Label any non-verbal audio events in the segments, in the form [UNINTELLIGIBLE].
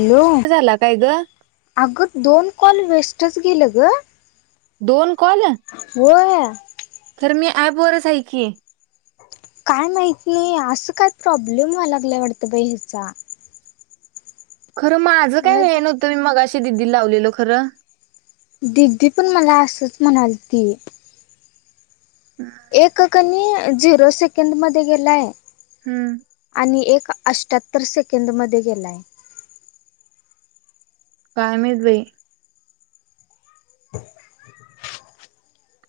Hello, झाला काय ग अगं दोन कॉल वेस्टच गेलं गं. दोन कॉल. होय. खरं मी ॲपवरच हाय की, काय माहिती नाही असं, काय प्रॉब्लेम व्हायला लागल्या वाटतं बाई हिचा. खरं माझं काय मला व्हाय नव्हतं, मी मगाशी दिदीला लावलेलो खरं. दिदी पण मला असंच म्हणाल ती. हम्. एक कनी झिरो सेकंद मध्ये गेलाय. हम्म. आणि एक अष्ट्यात्तर सेकंद मध्ये गेलाय. काय माहित बाई.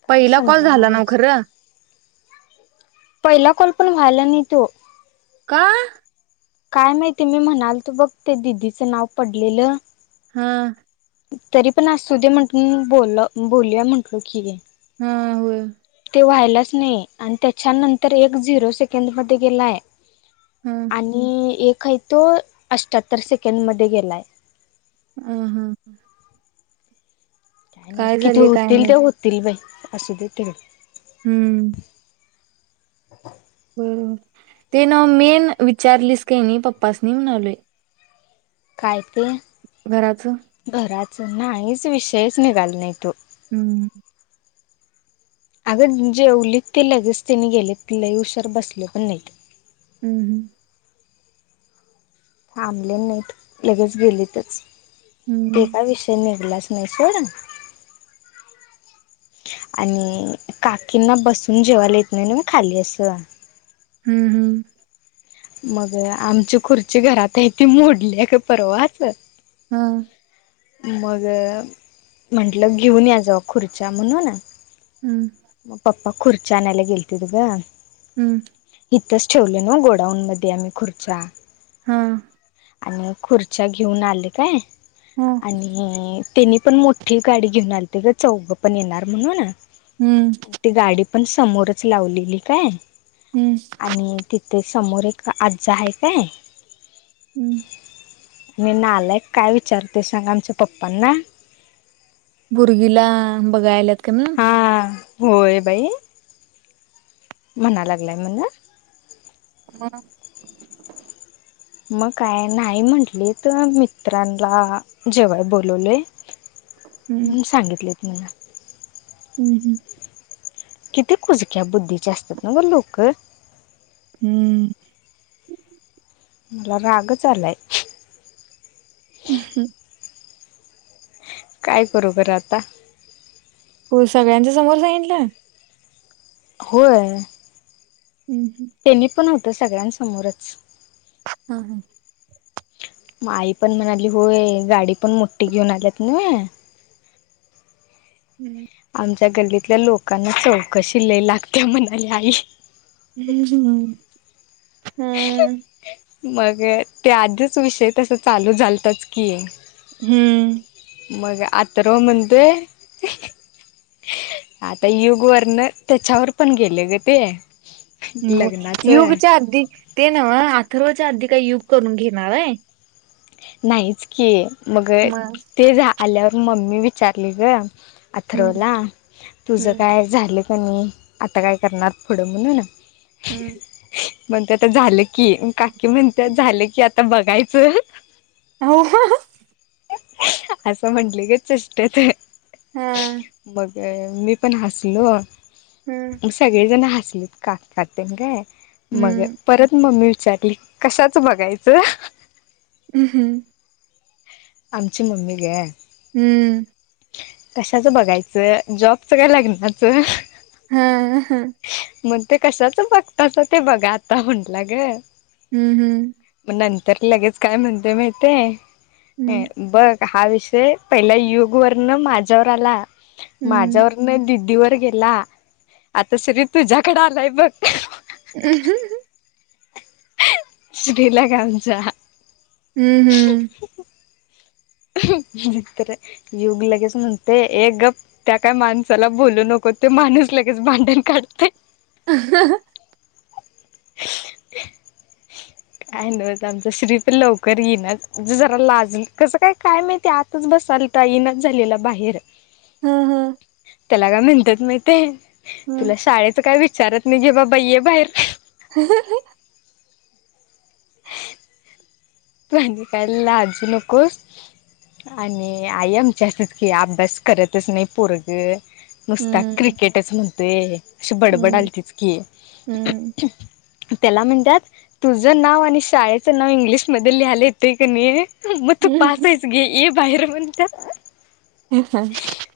काय पहिला कॉल समजा ना झाला नवं घ्यायचं खरं. पहिला कॉल पण, व्हाल नाही तो. का, काय माहितीय मी म्हणाल तो, बघ ते दिदीचं नाव पडलेलं. हा.... तरी पण असू दे म्हणून, बोल बोलूया म्हटलो की. हा होय. ते व्हायलाच नाही, आणि त्याच्यानंतर एक झिरो सेकंडमध्ये गेलाय. हम. एक आहे तो अठ्ठ्याहत्तर सेकंडमध्ये गेलाय. ह हा हा. काय नव्हच किती झाले काय होतील, ते माहित होतील बाई असू दे तिकडं. हम्म. हो ते नव मेन विचारलीस की, नाही पप्पांसनी म्हणालोय. काय ते, घराचं घराच नाहीच विषयच निघाला नाही तो. हम्म [INAUDIBLE] अगं जेवलीत ते लगेच त्यांने गेलेति लयी ऊशर बसले पण नाहीत. हम्म हम्म. थांबले नाहीत लगेच गेलेतच ते हम्म का विषय निघलाच होय सोड. आणि काकींना बसून जेवायला येत नाही नव्ह खाली असं. हम्म हम्म. मग आमची खुर्ची घरात आहे ती मोडल्या ग परवाच. हा मग म्हटलं घेऊन या जावा खुर्च्या म्हणून. हम्म. मग पपा खुर्च्या आणयला गेलतित ग. हम्म. इथंच ठेवले ना गोडाऊन मध्ये आम्ही खुर्चा. हा. आणि खुर्च्या घेऊन आले काय हो आणि त्यांनी पण मोठी गाडी घेऊन आलीती ग चौघं पण येणार म्हणून हम्म. ती गाडी पण समोरच लावलेली काय हम्म. आणि तिथे समोर एक आजा हाय काय हम्म आणि नालायक काय विचारते सांग आमच्या पप्पांना भुर्गीला बघाय आलात काय म्हणुन हा होय बाई. म्हणा लागलाय म्हण. मग मग काय नाही म्हटलीत तर मित्रांला जेवाय बोलवलेय हम्म मण सांगितलेत मला. हम्म हम्म. किती कुजक्या बुद्धीचे असतात नव्ह लोक. हम्म. मला रागच आलाय. [UNINTELLIGIBLE] काय बरोबर आता? हो सगळ्यांच्या समोर सांगितला? होय. हम्म हम्म. त्यांनी पण होतं सगळ्यांसमोरच. हा हा. आई पण म्हणाली होय गाडी पण मोठी घेऊन आल्यात नव्हे हम्म [INAUDIBLE] आमच्या गल्लीतल्या लोकांना चौकशी लय लागते म्हणाली आई हम्म हम्म मग ते आधीच विषय तस चालू झालतच की हम्म मग अथर्व म्हणतोय आता युग वरन त्याच्यावर पण गेले ग ते. लग्नाच युगच्या आधी ते नव्ह अथर्वच्या आधी काही युग करून घेणार हाय. नाहीच की मग ते, झा आल्यावर मम्मी विचारली गं. हम्म अर्थरवला तुझं हम्म काय झालं कणी, आता काय करणार पुढं म्हणून. हम्म म्हणते आता झालं की, काकी म्हणते झालं की आता बघायचं. [UNINTELLIGIBLE] असं म्हटली गं चेस्टेत. हा. मग मी पण हसलो. हम्म. मग सगळीजण हसलीत काकातेन काय मग. हम्म परत मम्मी विचारली कशाच बघायचं. हम्. आमची मम्मी गं. हम्म. कशाच बघायचं, जॉबच काय लग्नाचं. हं हं. मग ते कशाच बघतासा ते बघा, आता म्हटला गं. हम्म हम्म. मग नंतर लगेच काय म्हणत्या माहितेय. बघ हा विषय पहिला युग वरन माझ्यावर आला. हम्म माझ्यावर मग दिदी वर गेला, आता श्री तुझ्याकडे आलाय बघ. [UNINTELLIGIBLE] श्रीला गं आमच्या. हम्म हम्म. [UNINTELLIGIBLE] तर युग लगेच म्हणतय ये गप. त्या काय माणसाला बोलू नको. तो माणूस लगेच भांडण काढतोय. [UNINTELLIGIBLE] [INAUDIBLE] काय नव्हच आमचा श्री पण लवकर येईना. जरा लाजल कसं काय काय माहिती आत, तितच बसालता येइनाच झालेला बाहेर. ह ह. त्याला का म्हणत्यात माहिती, तुला हं. शाळेच काय विचारत नाही घे, बाबा येे बाहेर. [UNINTELLIGIBLE] तु आणि काय लाजू नकोस. आणि आई आमची असंच की, अभ्यास करतच नाही पोरगं. नुसता हं, क्रिकेटच म्हणतोय, अशी हं, बडबडलातीच की. हं. त्याला म्हणत्यात तुझं नाव आणि शाळेचं नाव इंग्लिशमध्ये लिहायलं येतय की नाही. मग तू पास हायस घे, ये बाहेर म्हणत्यात. ह.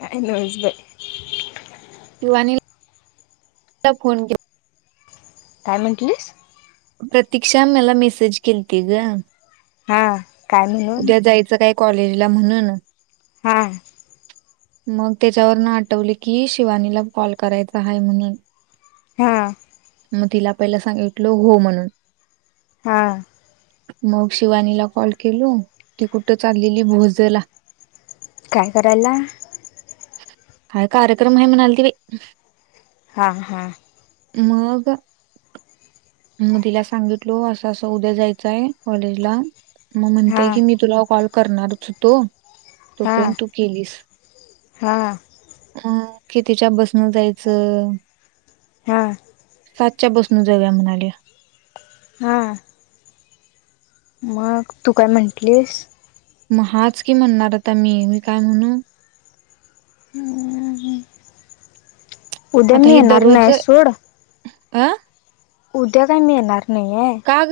काय नव्हच बाई. शिवानी फोन केला. काय म्हटलीस. प्रतीकक्षा मला मेसेज केलं ती गं. हां. उद्या जायचं काय कॉलेजला म्हणून. हां. मग त्याच्यावरन आठवले की, शिवानीला कॉल करायचा आहे म्हणून. हां‌. मग तिला पहिला सांगितलो हो म्हणून. हा. मग शिवानीला कॉल केलो. ती कुठं चाललेली भोजला. काय करायला? काय कार्यक्रम आहे म्हणालती बाई. हा हा. मग मग तिला सांगितलो असं असं उद्या जायचंय कॉलेजला. मग हा म्हणतेय की मी तुला कॉल करणारच होतो. हा तोपर्यंत तू केलीस. हा अ कितीच्या बसनं जायचं? हा. सातच्या बस न जावुया म्हणाल्या. हा. मग तू काय म्हटलीस? मग हाच की म्हणणार आता मी मग काय म्हणू? हह आता हे दररोज अं उद्या काय मी येणार नाहीये. आग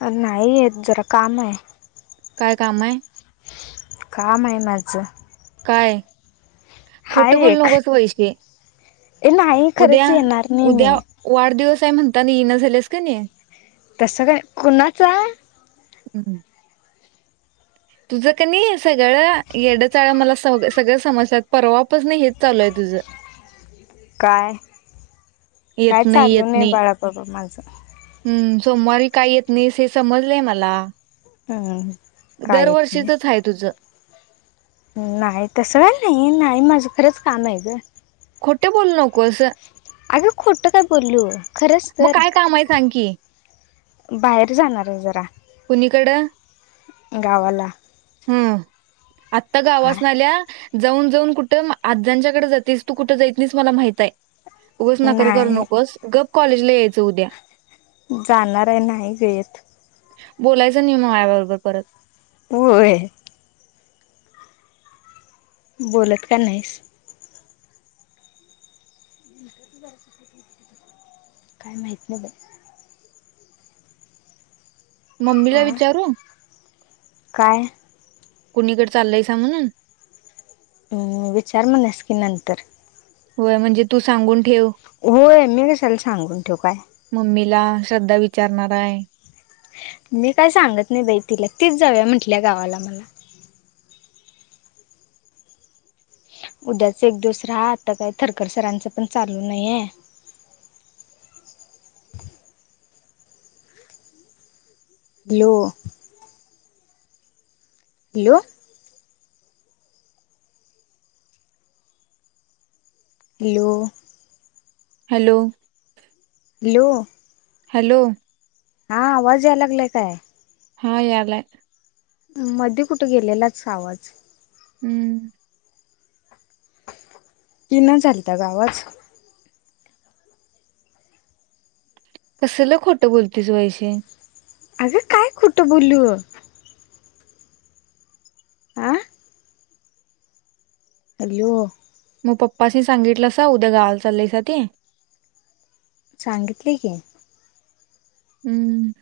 अ नाही येत जरा काम आहे. काय काम आहे? काम आहे माझं. काय खोट हाय बोलु एक नकोस वैशे. ए नाही उद्या खरंच येणार नाही मी. उद्या वाढदिवस आहे म्हणता ना येईना झालेस का नाही? तसं काय कुणाचा? हम्म. तुझं क नाही सगळं येड चाळ मला स सगळं समजत्यात परवापासन हेच चालू आहे तुझं. काय काय येत चालू नाही बाळाबाबा माझं. हम्म सोमवारी का येत नाहीस हे समजलंय मला. हम्म काय येत नाही दरवर्षीचच आहे तुझं. नाही तसं नाही नाही माझं खरंच काम आहे ग. खोटे बोलू नकोसं. अगं खोटं काय बोलो खरंच मग तर. काय काम आहे सांग की. बाहेर जाणार आहे जरा कुणीकडं गावाला. हम्म आत्ता आ गावासन आल्या. जाऊन जाऊन कुठं आजांच्याकडे जातेस तू कुठं जात नाहीस मला माहित आहे. उगच नकर करू नाही नकोस गप कॉलेजला यायचं उद्या. जाणार आहे नाही ग येत. बोलायचं नाही माझ्याबरोबर परत. होय. बोलत का नाहीस? काय माहित नाही बाई. हा मम्मीला विचारू काय? कुणीकडे चालयसा म्हणून हम्म विचार म्हणस की नंतर. होय म्हणजे तू सांगून ठेव. होय मी कशाला सांगून ठेवू काय. मम्मीला श्रद्धा विचारणार आहे. मी काय सांगत नाही बाई तिला तीच जाऊया म्हटल्या गावाला मला. उद्याच एक दिवस राहा आता काही थरकर सरांचं पण चालू नाहीये. Hello! Hello! Hello! Hello! Hello! Hello! हा आवाज याय लागलाय काय? हा यायलाय. मध्ये कुठे गेलेलाच आवाज. हम्म. येईना झालता ग आवाज. कसलं खोटं बोलतेस वैशे. अग काय खोटं बोलू? आ? हॅलो! मग पप्पासनी सांगितलासि उद्या गावाला चाललायसा ते? सांगितलय की. हम्म.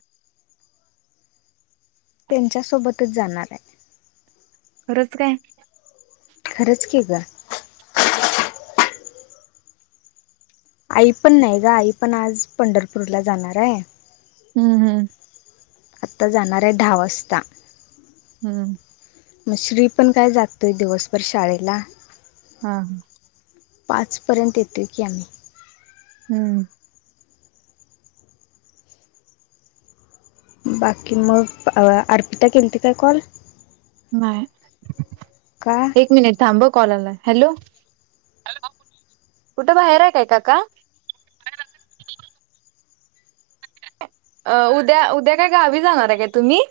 त्यांच्यासोबतच जाणार आहे. खरंच काय? खरंच की ग. आई पण नाही ग आई पण आज पंढरपूरला जाणार आहे. हम्म हम्म. आत्ता जाणार आहे दहा वाजता. हम्म. मग श्री पण काय जातोय दिवसभर शाळेला. हा. पाचपर्यंत येतो की आम्ही. हम्म. बाकी मग अ अर्पिता केलती काय काँल? नाही. का? एक मिनिट थांब अ कॉल आलाय. हॅलो कुठं बाहेर आहे काय काका? अ उद्या उद्या काय गावी जाणार आहे काय तुम्ही?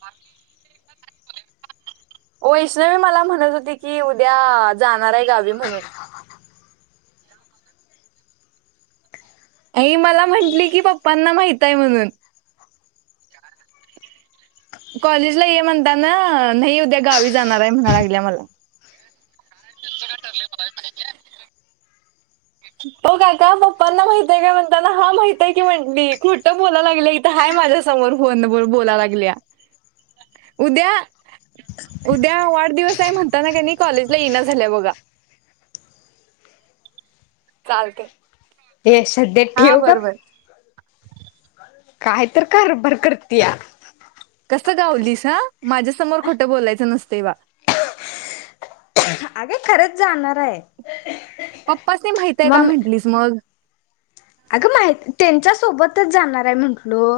बाकी [UNINTELLIGIBLE] वैष्णवी मला म्हणत होती की उद्या जाणार आहे गावी म्हणून. आई मला म्हंटली की पप्पांना माहित आहे म्हणून. कॉलेजला ये म्हणताना नाही उद्या गावी जाणार आहे म्हणा लागल्या मला. [INAUDIBLE] [UNINTELLIGIBLE] हो काका पप्पांना माहितय का म्हणताना हा माहितय की म्हणली खोठं बोलाय लागलं आहे माझ्या समोर फोन वर बोलाय लागल्या. [INAUDIBLE] उद्या उद्या वाढदिवस आहे म्हणताना का नाही कॉलेजला येईना झाल्या बघा. चालते. ये श्रद्धे ठेव गप. काय तर कारभार करत्या. कसं गावलीस ह माझ्यासमोर खोटं बोलायचं नसतय वा अगं खरंच जाणार आहे. पप्पासनी माहितेय का मग म्हंटलीस मगं. अगं माहि तेच्या सोबतच जाणार आहे म्हटलो.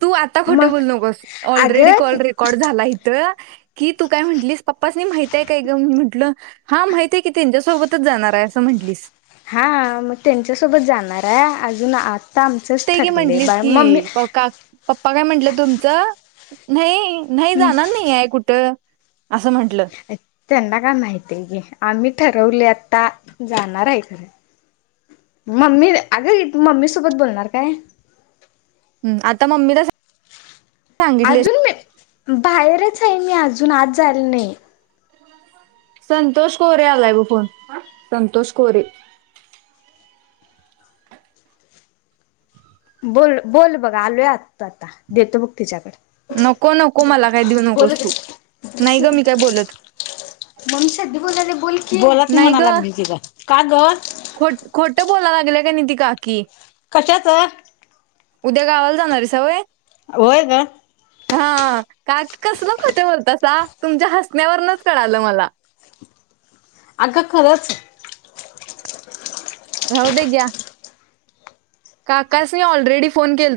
तू आता खोटं मग बोलू नकोस, ऑलरेडी अगं कॉल रेकॉर्ड झाला इथं. कि तू काय म्हटलीस पप्पांसनी माहिती, हाय काय गं मी म्हटलं. हा माहितेय की, तेच्यासोबतच जाणार आहे असं म्हंटलीस. हा मग त्यांच्यासोबत जाणार आहे. अजून आता आमचंच ते की ठरले म्हटलीस बाळ की मम्मी. प- का पप्पा काय म्हंटलं तुमचं, नाही नाही हम् जाणार नाही आहे कुठं. असं म्हटलं. त्यांना काय माहितीये घे, आम्ही ठरवले आता जाणार आहे खरं. मम्मी अगं, मम्मी सोबत बोलणार काय? हं आता मम्मीला सां अजून मी बाहेरच आहे मी, अजून आत जायला नाही. संतोष कोरे आलाय, बग फोन आ.. संतोष कोरे. बोल बोल बघ आलोय आता, देतो बघ तिच्याकडं. नको नको मला काय देऊ नकोस तू, नाही बोलत गं मी काय बोलत. मम्मी संधे बोलाल्या बोल की, बोला की नाही म्हणा ग लागली की गं. खोट खोटं बोला लागल्या कणी ती काकी. कशाचं. उद्या गावाला जाणार हायसा होय. होय गं. हा का, कसल खोटं बोलतासा तुमच्या हसण्यावरनच कळालं मला. आगं खरंच. राहू दे घ्या. काकासनी ऑलरेडी फोन केलता.